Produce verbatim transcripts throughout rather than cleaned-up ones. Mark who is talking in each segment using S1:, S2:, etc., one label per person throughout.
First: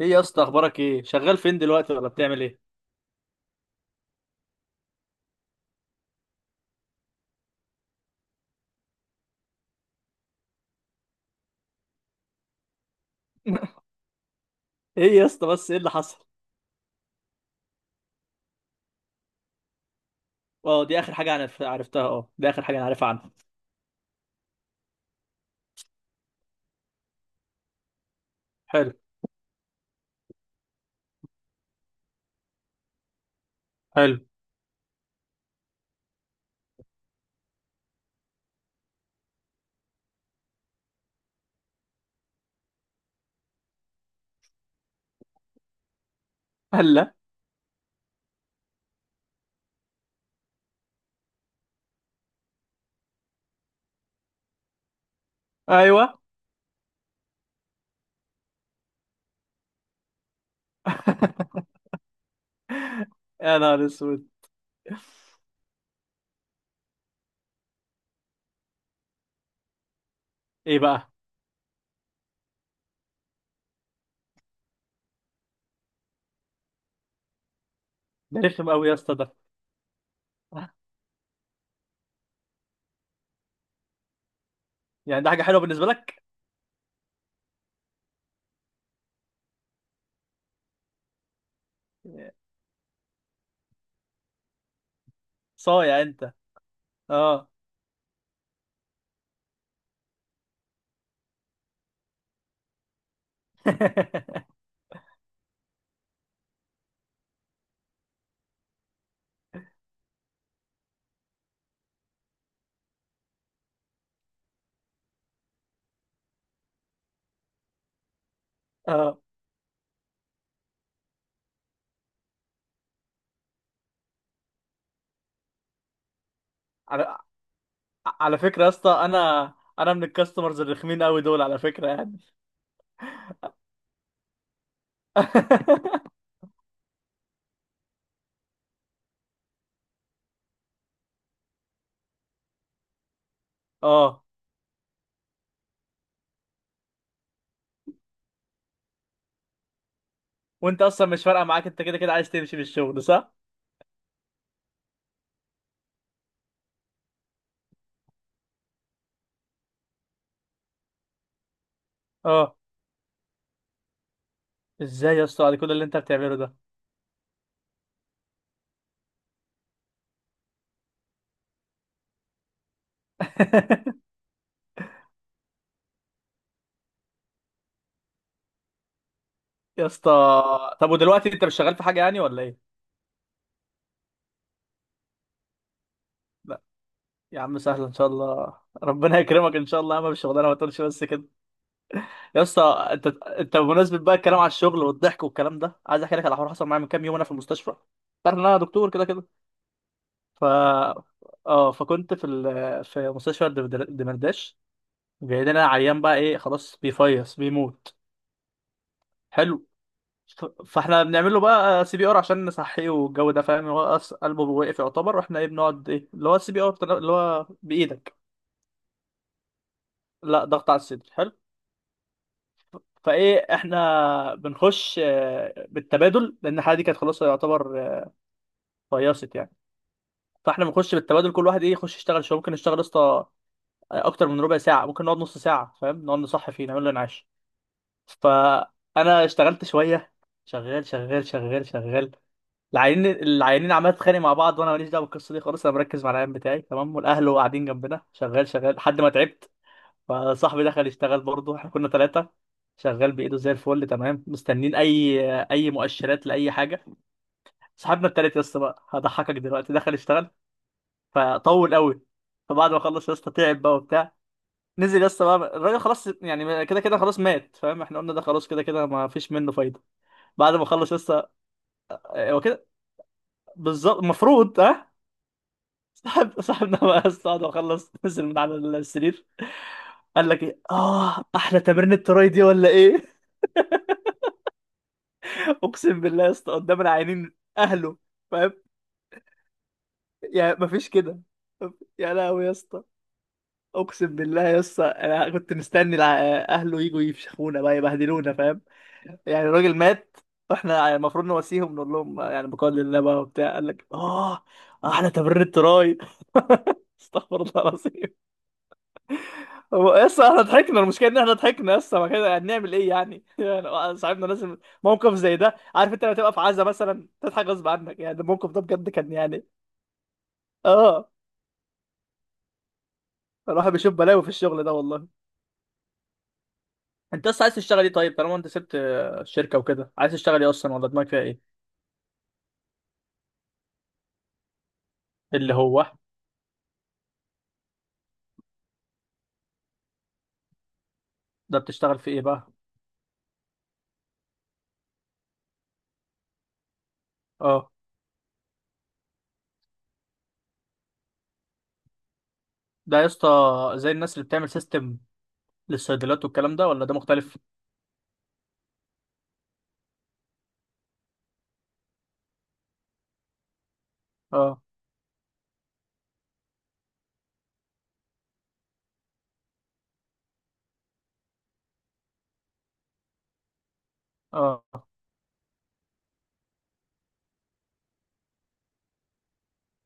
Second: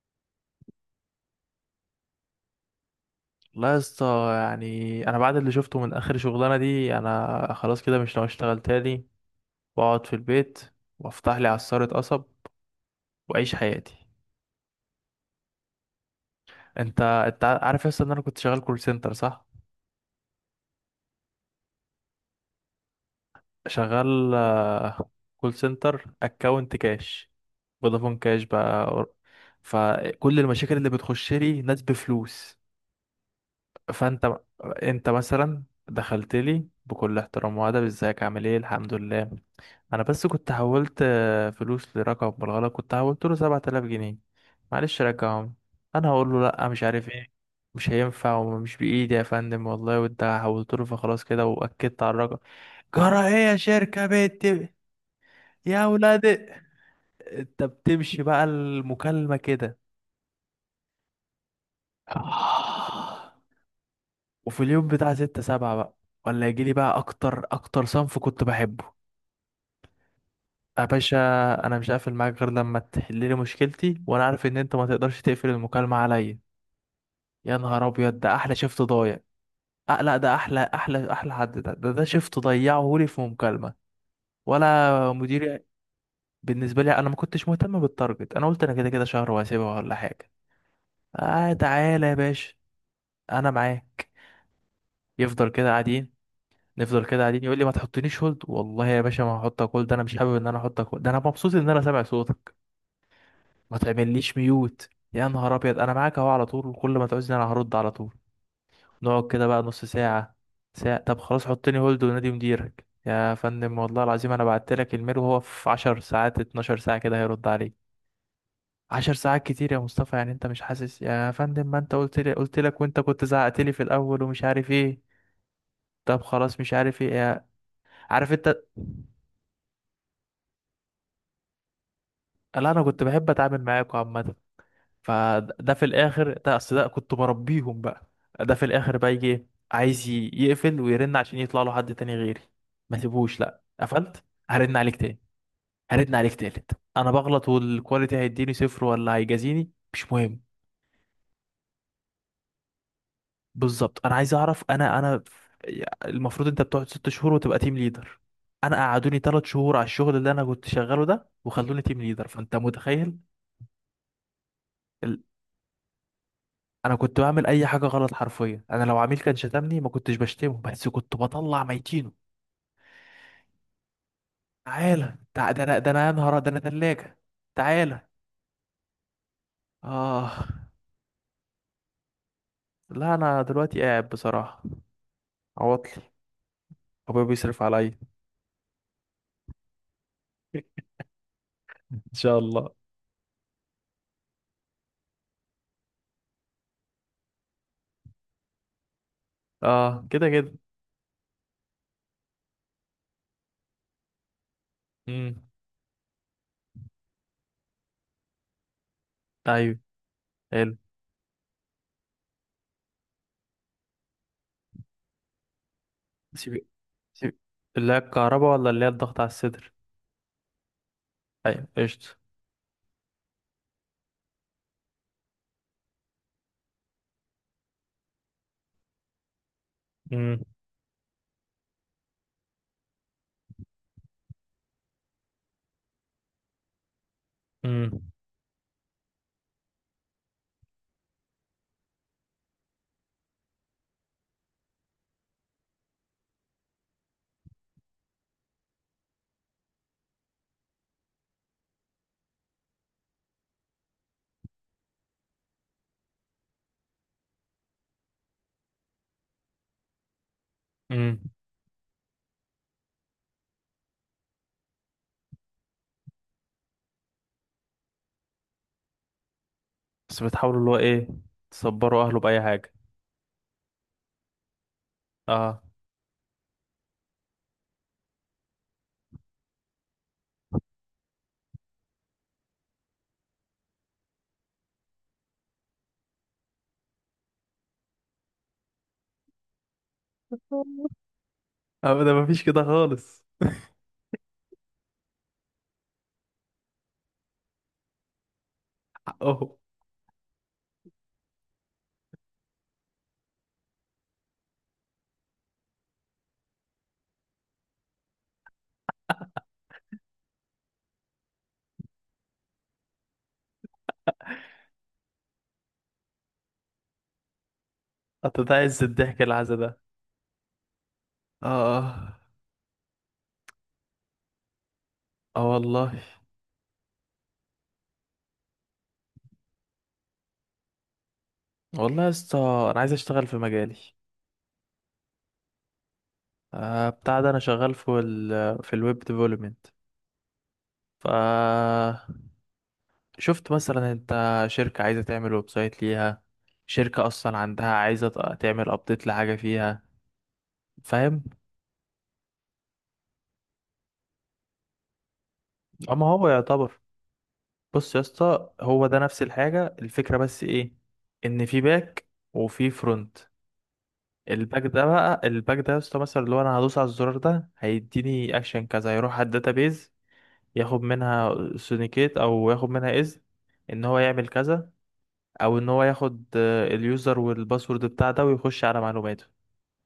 S1: ايه يا اسطى، اخبارك؟ ايه شغال فين دلوقتي ولا بتعمل ايه؟
S2: لا يا اسطى. يعني انا بعد اللي شفته من اخر شغلانه دي انا خلاص كده مش ناوي اشتغل تاني، واقعد في البيت، وافتح لي عصاره قصب، واعيش حياتي.
S1: ايه يا اسطى، بس ايه اللي حصل؟
S2: انت انت عارف يا اسطى ان انا كنت شغال كول سنتر صح؟
S1: اه دي اخر حاجه انا ف- عرفتها. اه دي اخر حاجه انا عارفها عنها.
S2: شغال، آه، كول سنتر اكونت كاش، فودافون كاش
S1: حلو.
S2: بقى. فكل المشاكل اللي بتخش لي ناس بفلوس.
S1: حلو.
S2: فانت انت مثلا دخلت لي بكل احترام وادب، ازيك عامل ايه الحمد لله. انا بس كنت حولت آه، فلوس لرقم بالغلط، كنت حولت له سبعة آلاف جنيه، معلش رجعهم. انا هقول له لا مش عارف
S1: هلا.
S2: ايه، مش هينفع ومش بايدي يا فندم والله، وانت حولت له فخلاص كده واكدت على الرقم. جرى ايه يا شركة بنت، يا
S1: ايوه.
S2: ولاد؟ انت بتمشي بقى المكالمة كده؟
S1: يا نهار اسود.
S2: وفي اليوم بتاع ستة سبعة بقى، ولا يجيلي بقى أكتر أكتر صنف كنت بحبه.
S1: ايه
S2: يا
S1: بقى؟
S2: باشا، أنا مش هقفل معاك غير لما تحللي مشكلتي، وأنا عارف إن أنت ما تقدرش تقفل المكالمة عليا. يا نهار أبيض ده
S1: ده
S2: أحلى
S1: رخم
S2: شفت
S1: قوي يا اسطى
S2: ضايع.
S1: ده.
S2: أه لا، ده أحلى أحلى أحلى حد، ده ده, ده شفت ضيعه لي في مكالمة ولا
S1: يعني ده حاجه حلوه
S2: مديري.
S1: بالنسبه لك؟
S2: بالنسبة لي أنا ما كنتش مهتم بالتارجت، أنا قلت أنا كده كده شهر وهسيبها ولا حاجة. آه تعالى يا باشا، أنا معاك. يفضل كده
S1: صايع
S2: قاعدين،
S1: انت.
S2: نفضل كده قاعدين،
S1: اه.
S2: يقول لي ما تحطنيش هولد، والله يا باشا ما هحطك هولد، انا مش حابب ان انا احطك هولد، ده انا مبسوط ان انا سامع صوتك. ما تعمليش ميوت يا نهار ابيض، انا معاك اهو على طول، وكل ما تعوزني انا هرد على طول. نقعد كده بقى نص ساعة، ساعة. طب خلاص حطني هولد ونادي مديرك يا فندم، والله العظيم انا بعت لك الميل وهو في 10 ساعات 12 ساعة كده هيرد عليك. 10
S1: اه.
S2: ساعات كتير يا مصطفى، يعني انت مش حاسس يا فندم؟ ما انت قلت لي قلت لك، وانت كنت زعقت لي في الاول ومش عارف ايه. طب خلاص مش عارف ايه
S1: على
S2: يا... عارف
S1: على
S2: انت؟
S1: فكره يا اسطى، انا انا من الكاستمرز الرخمين قوي دول على فكره يعني.
S2: لا انا كنت بحب اتعامل معاكم عامه، فده في الاخر، ده اصل ده كنت بربيهم بقى. ده في الاخر بقى يجي إيه؟ عايز ي- يقفل ويرن عشان يطلع له حد تاني غيري. ما سيبوش، لا
S1: اه.
S2: قفلت، هرن عليك تاني، هرن عليك تالت، انا بغلط والكواليتي هيديني صفر ولا هيجازيني مش مهم.
S1: وانت اصلا مش فارقه معاك، انت كده كده عايز تمشي من الشغل صح؟
S2: بالظبط انا عايز اعرف انا انا. المفروض انت بتقعد ست شهور وتبقى تيم ليدر، انا قعدوني تلات شهور على الشغل اللي انا كنت شغاله ده وخلوني تيم ليدر،
S1: اه.
S2: فانت متخيل.
S1: ازاي يا اسطى على كل اللي انت بتعمله ده؟
S2: انا كنت بعمل اي حاجه غلط حرفيا؟ انا لو عميل كان شتمني ما كنتش بشتمه، بس كنت بطلع ميتينه. تعالى تع... ده انا ده انا يا نهار، ده انا ثلاجه. تعالى.
S1: يا اسطى،
S2: اه
S1: طب ودلوقتي انت مش شغال في حاجه يعني ولا ايه؟
S2: لا، انا دلوقتي قاعد بصراحه، عواطلي،
S1: لا.
S2: ابويا
S1: يا عم
S2: بيصرف
S1: سهل ان
S2: عليا.
S1: شاء الله. ربنا يكرمك ان شاء الله يا عم بالشغلانه، ما تقولش بس كده.
S2: ان شاء
S1: يا اسطى،
S2: الله.
S1: انت انت بمناسبه بقى الكلام على الشغل والضحك والكلام ده، عايز احكي لك على حوار حصل معايا من كام يوم انا في المستشفى. تعرف ان انا دكتور كده كده.
S2: اه كده كده.
S1: ف اه فكنت في ال... في مستشفى الدمرداش.
S2: امم.
S1: جاي لنا عيان بقى، ايه خلاص بيفيص بيموت. حلو.
S2: ايوه، حلو.
S1: فاحنا بنعمل له بقى سي بي ار عشان نصحيه والجو ده فاهم. هو أص- قلبه وقف يعتبر، واحنا ايه بنقعد ايه اللي هو السي بي
S2: سيب،
S1: ار اللي
S2: سيب،
S1: هو
S2: اللي هي
S1: بايدك.
S2: الكهرباء ولا اللي هي الضغط على الصدر؟
S1: لا، ضغط على الصدر. حلو.
S2: ايوه قشطه.
S1: فايه احنا بنخش آه، بالتبادل لان الحاله دي كانت خلاص يعتبر آه، فيصت يعني.
S2: امم.
S1: فاحنا بنخش بالتبادل كل واحد ايه يخش يشتغل شويه، ممكن نشتغل يا اسطى آه، اكتر من ربع ساعه، ممكن نقعد نص ساعه فاهم، نقعد نصحي فيه نعمل له انعاش.
S2: امم.
S1: فانا اشتغلت شويه. شغال شغال شغال شغال. العيانين العيانين عمال تتخانق مع بعض وانا ماليش دعوه بالقصه دي خالص. انا مركز مع العيان بتاعي تمام والاهل قاعدين جنبنا، شغال شغال لحد ما تعبت. فصاحبي دخل يشتغل برضه، احنا كنا ثلاثه. شغال بايده زي الفل تمام، مستنين اي اي مؤشرات لاي حاجه. صاحبنا التالت يا اسطى بقى هضحكك دلوقتي دخل يشتغل.
S2: امم.
S1: فطول قوي. فبعد ما خلص يا اسطى تعب بقى وبتاع. نزل يا اسطى بقى الراجل، خلاص يعني كده كده خلاص مات فاهم، احنا قلنا ده خلاص كده كده ما فيش منه فايده.
S2: بس
S1: بعد
S2: بتحاولوا
S1: ما
S2: اللي هو
S1: خلص يا
S2: ايه،
S1: اسطى.
S2: تصبروا اهله
S1: هو
S2: باي
S1: كده.
S2: حاجه؟
S1: بالظبط المفروض، ها.
S2: اه.
S1: صاحب صاحبنا بقى استقعد واخلص نزل من على السرير. قال لك ايه؟ اه احلى تمرين التراي دي ولا ايه. اقسم بالله يا اسطى قدام العينين اهله. فاهم؟ يعني مفيش كده.
S2: ابدا
S1: يا
S2: مفيش
S1: لهوي يا
S2: كده
S1: اسطى.
S2: خالص.
S1: اقسم بالله يا اسطى، انا كنت مستني الع- اهله يجوا يفشخونا بقى يبهدلونا فاهم. يعني
S2: اهو.
S1: الراجل مات واحنا المفروض نواسيهم، نقول لهم يعني بقدر الله بقى وبتاع، قال لك اه احلى تمرين التراي. استغفر الله العظيم. هو يس احنا ضحكنا، المشكله ان احنا ضحكنا يس، ما كده هنعمل ايه يعني. يعني آه، صاحبنا لازم. موقف زي ده، عارف انت لما تبقى في عزا مثلا تضحك غصب عنك؟ يعني الموقف ده
S2: هتتعز
S1: بجد كان
S2: الضحك
S1: يعني.
S2: العزا ده؟
S1: اه.
S2: اه اه.
S1: الواحد بيشوف بلاوي في الشغل ده والله.
S2: آه والله.
S1: انت اصلا عايز تشتغل ايه طيب طالما انت سبت آه، الشركه وكده؟ عايز تشتغل ايه اصلا ولا دماغك فيها ايه؟
S2: والله يا اسطى، انا عايز اشتغل في مجالي.
S1: اللي هو.
S2: آه بتاع ده، انا شغال في ال، في الويب ديفلوبمنت. ف
S1: ده بتشتغل في ايه بقى؟
S2: شفت مثلا انت، شركة عايزة تعمل ويب سايت ليها، شركة اصلا عندها
S1: اه.
S2: عايزة ت- تعمل ابديت لحاجة فيها، فاهم.
S1: ده يا اسطى زي الناس اللي بتعمل سيستم
S2: اما
S1: للصيدليات
S2: هو
S1: والكلام ده
S2: يعتبر،
S1: ولا ده مختلف؟
S2: بص يا اسطى هو ده نفس الحاجة الفكرة، بس ايه، ان في باك وفي فرونت. الباك
S1: اه.
S2: ده بقى، الباك ده يا اسطى مثلا، اللي هو انا هدوس على الزرار ده هيديني اكشن كذا، هيروح على الداتابيز، ياخد منها سونيكيت او ياخد منها اذن ان هو يعمل كذا،
S1: اه.
S2: او ان هو ياخد آه، اليوزر والباسورد بتاع ده ويخش على معلوماته.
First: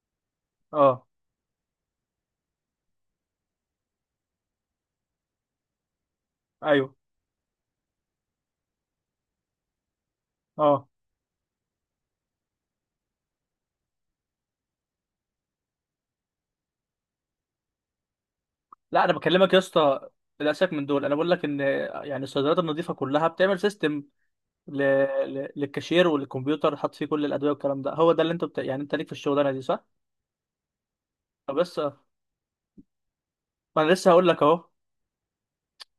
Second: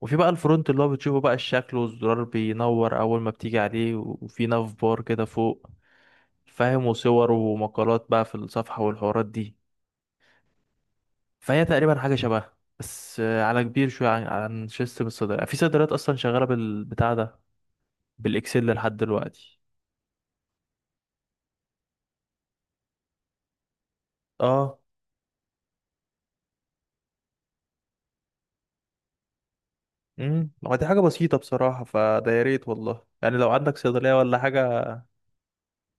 S2: وفي بقى الفرونت، اللي هو
S1: اه.
S2: بتشوفه بقى الشكل، والزرار بينور اول ما بتيجي عليه، وفي ناف بار كده فوق، فاهم،
S1: ايوه.
S2: وصور ومقالات بقى في الصفحة والحوارات دي.
S1: اه.
S2: فهي تقريبا حاجة شبهها، بس آه، على كبير شوية، عن عن سيستم الصيدلة، في صيدليات أصلا شغالة بالبتاع ده، بالاكسل لحد
S1: لا انا بكلمك يا
S2: دلوقتي.
S1: اسطى، للاسف من دول، انا بقول لك ان يعني الصيدليات النظيفه كلها بتعمل سيستم
S2: اه.
S1: ل... ل... للكاشير والكمبيوتر، حاط فيه كل الادويه والكلام ده، هو ده اللي انت بت... يعني انت ليك في الشغلانه دي صح؟
S2: امم. هو دي حاجه بسيطه
S1: فبس
S2: بصراحه،
S1: ما.
S2: فده يا ريت والله، يعني لو عندك
S1: انا لسه
S2: صيدليه
S1: هقول
S2: ولا
S1: لك اهو.
S2: حاجه.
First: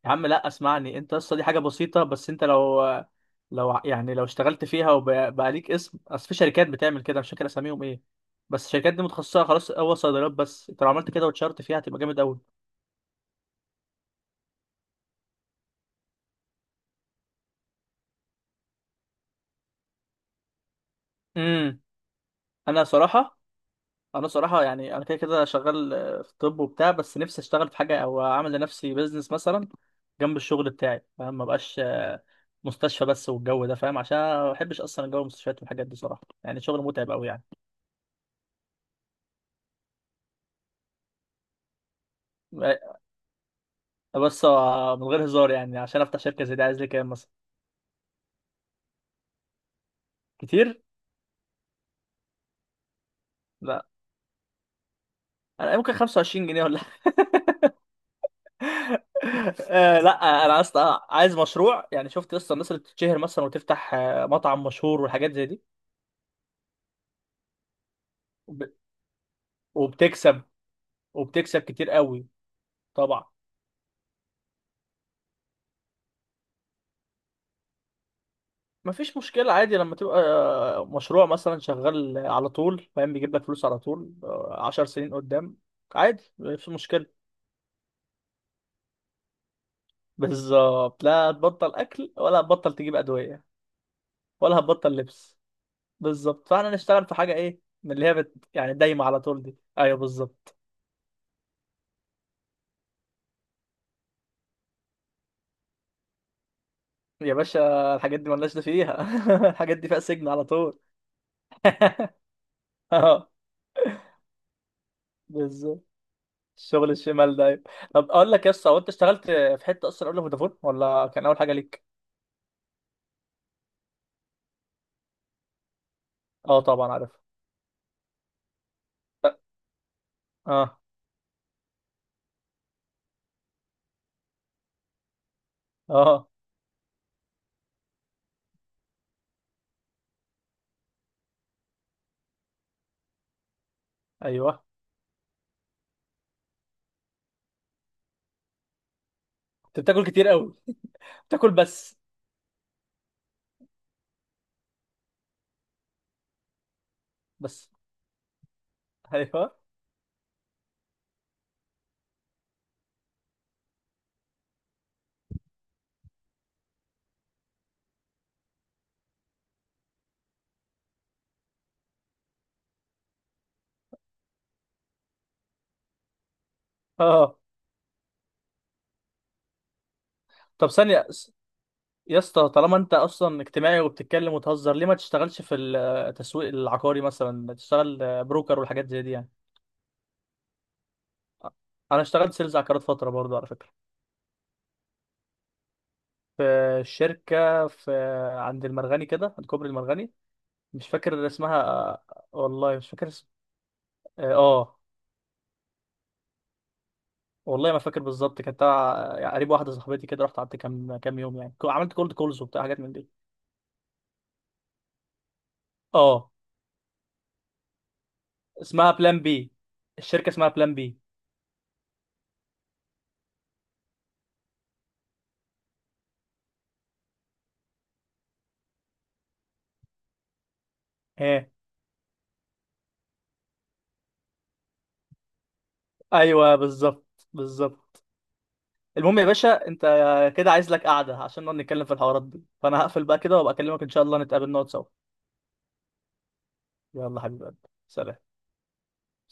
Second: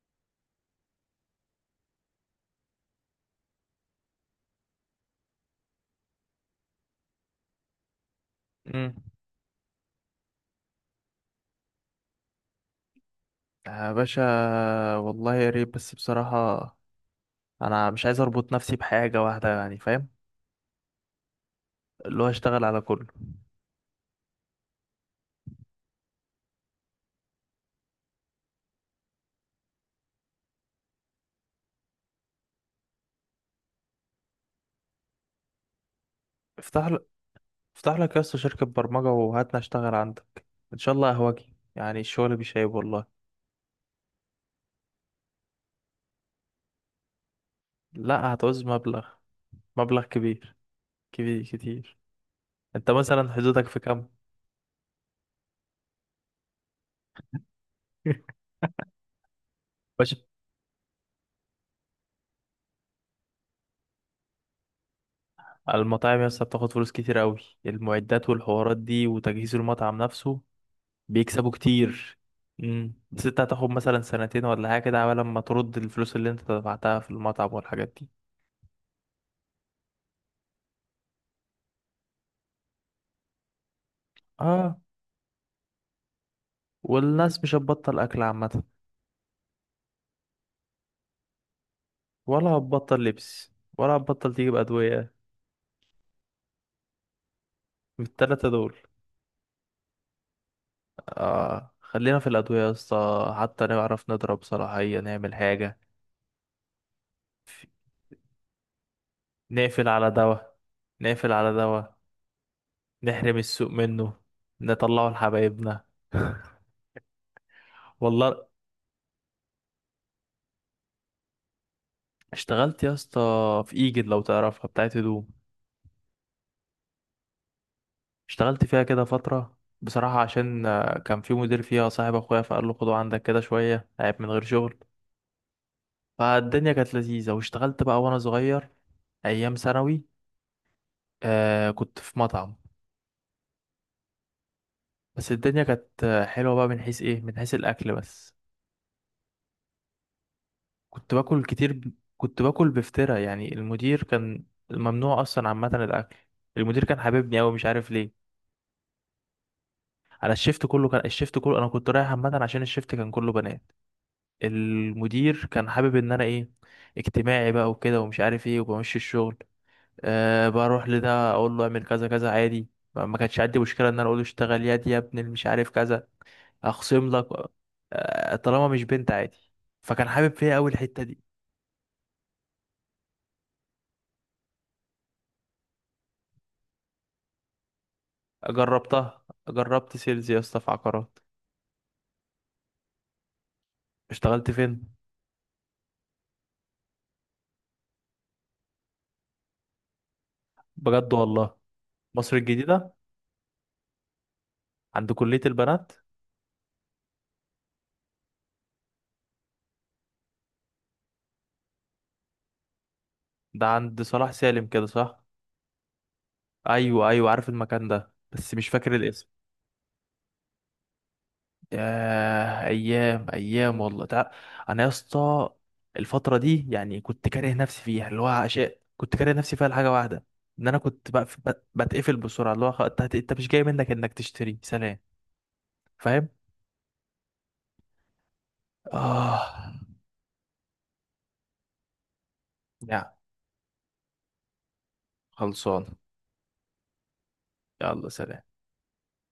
S1: يا عم لا اسمعني، انت اصلا دي حاجه بسيطه، بس انت لو لو ع- يعني لو اشتغلت فيها وبقى ليك اسم، اصل في شركات بتعمل كده مش فاكر اساميهم ايه، بس
S2: امم.
S1: الشركات دي متخصصه خلاص هو صيدليات بس، انت لو عملت كده واتشهرت فيها هتبقى جامد قوي.
S2: يا باشا، والله يا ريت، بس بصراحه انا مش عايز اربط نفسي بحاجه واحده، يعني فاهم،
S1: امم
S2: اللي هو اشتغل على
S1: انا
S2: كله.
S1: صراحه انا صراحه يعني انا كده كده شغال آه، في الطب وبتاع، بس نفسي اشتغل في حاجه او اعمل لنفسي بيزنس مثلا جنب الشغل بتاعي فاهم، ما بقاش آه، مستشفى بس والجو ده فاهم، عشان أنا ما بحبش اصلا جو المستشفيات والحاجات دي صراحه، يعني شغل
S2: افتح لك
S1: متعب قوي يعني.
S2: افتح لك يا اسطى شركه برمجه وهاتنا اشتغل عندك، ان شاء الله اهواجي، يعني الشغل بيشيب والله.
S1: بس آه، من غير هزار يعني، عشان افتح شركه زي دي عايز لي كام مثلا؟
S2: لا هتعوز مبلغ مبلغ كبير،
S1: كتير.
S2: كبير كتير. انت مثلا حدودك في
S1: لا
S2: كام؟
S1: انا ممكن خمسة وعشرين جنيه ولا. آه،
S2: باشا،
S1: لا انا اصلا عايز مشروع، يعني شفت اصلا الناس اللي بتتشهر مثلا وتفتح آه، مطعم مشهور والحاجات زي دي.
S2: المطاعم يا اسطى بتاخد فلوس كتير قوي، المعدات
S1: وب-
S2: والحوارات دي وتجهيز المطعم نفسه.
S1: وبتكسب.
S2: بيكسبوا
S1: وبتكسب كتير
S2: كتير.
S1: قوي.
S2: امم،
S1: طبعا.
S2: بس انت هتاخد مثلا سنتين ولا حاجه كده عبال ما ترد الفلوس اللي انت دفعتها في المطعم والحاجات دي.
S1: مفيش مشكلة عادي، لما تبقى آه، مشروع مثلا شغال على طول فاهم بيجيب لك فلوس على طول آه،
S2: اه.
S1: عشر سنين قدام. عادي مفيش مشكلة.
S2: والناس مش هتبطل اكل عامه،
S1: بالظبط، لا هتبطل أكل ولا
S2: ولا
S1: هتبطل تجيب
S2: هتبطل
S1: أدوية.
S2: لبس، ولا هتبطل تجيب
S1: ولا هتبطل
S2: ادويه.
S1: لبس. بالظبط، فاحنا نشتغل في حاجة إيه من اللي
S2: من
S1: هي بت...
S2: التلاته
S1: يعني
S2: دول،
S1: دايمة على طول دي، أيوه بالظبط.
S2: اه خلينا في الادويه يا اسطى، حتى نعرف نضرب صلاحيه نعمل حاجه.
S1: يا باشا الحاجات دي ملناش ده فيها. الحاجات
S2: نقفل
S1: دي فيها
S2: على
S1: سجن على
S2: دواء
S1: طول.
S2: نقفل على دواء،
S1: اه
S2: نحرم السوق منه، نطلعه لحبايبنا.
S1: بالظبط. الشغل الشمال ده، أيوة. طب اقول
S2: والله
S1: لك يا اسطى، هو انت اشتغلت في حته اصلا قبل فودافون ولا كان اول حاجه ليك؟
S2: اشتغلت يا اسطى في ايجد لو تعرفها، بتاعت هدوم.
S1: اه طبعا عارف.
S2: اشتغلت فيها كده فترة بصراحة، عشان
S1: اه.
S2: آه، كان في مدير فيها صاحب اخويا، فقال له خده عندك كده شوية عيب من غير شغل.
S1: اه.
S2: فالدنيا كانت لذيذة واشتغلت بقى وانا صغير، ايام ثانوي. آه كنت في مطعم،
S1: ايوه.
S2: بس الدنيا كانت آه، حلوة بقى، من حيث ايه، من حيث الاكل بس.
S1: انت بتاكل كتير قوي.
S2: كنت باكل
S1: بتاكل
S2: كتير، ب...
S1: بس.
S2: كنت باكل بفترة يعني، المدير كان ممنوع اصلا عامة الاكل. المدير كان حاببني اوي مش
S1: بس.
S2: عارف ليه،
S1: ايوه.
S2: على الشيفت كله، كان الشيفت كله انا كنت رايح عامة، عشان الشيفت كان كله بنات، المدير كان حابب ان انا ايه، اجتماعي بقى وكده ومش عارف ايه، وبمشي الشغل. أه بروح لده اقول له اعمل كذا كذا عادي. ما ما كانش عندي مشكلة ان انا اقول له اشتغل يدي يا ابني مش عارف كذا، اخصم لك.
S1: اه.
S2: أه طالما مش بنت عادي. فكان حابب فيا اوي
S1: طب
S2: الحتة
S1: ثانيه
S2: دي.
S1: س- يا اسطى طالما انت اصلا اجتماعي وبتتكلم وتهزر، ليه ما تشتغلش في التسويق العقاري مثلا؟ تشتغل بروكر والحاجات زي دي
S2: جربتها،
S1: يعني.
S2: جربت سيلز يا اسطى في عقارات.
S1: انا اشتغلت سيلز عقارات فتره برضو على فكره.
S2: اشتغلت فين؟
S1: في شركه في عند المرغني كده، عند كوبري المرغني. مش
S2: بجد
S1: فاكر
S2: والله.
S1: اسمها.
S2: مصر
S1: والله مش
S2: الجديدة،
S1: فاكر اسم. اه. آه،
S2: عند كلية البنات.
S1: والله ما فاكر بالظبط، كانت تبع يعني قريب واحده صاحبتي كده، رحت قعدت كام كام يوم يعني، عملت كولد كولز وبتاع حاجات من دي.
S2: ده عند صلاح سالم كده صح؟
S1: اه.
S2: ايوه ايوه، عارف المكان ده بس مش
S1: اسمها
S2: فاكر
S1: بلان
S2: الاسم.
S1: بي. الشركه اسمها بلان بي.
S2: ياه ايام ايام والله. تع... انا يا اسطى، الفترة دي يعني كنت كاره نفسي فيها، اللي هو عشاء، كنت كاره نفسي فيها لحاجة واحدة، ان انا كنت بقف...
S1: ايه
S2: بت- بتقفل بسرعة اللي هو خ- انت انت مش جاي منك انك تشتري سلام. فاهم.
S1: ايوه بالظبط. بالظبط. المهم يا
S2: اه،
S1: باشا، انت كده عايز لك قعده عشان نقعد نتكلم في الحوارات دي، فانا هقفل
S2: يا،
S1: بقى كده وابقى اكلمك ان شاء الله نتقابل نقعد سوا.
S2: خلصان.
S1: يلا حبيبي.
S2: يلا
S1: سلام.
S2: سلام.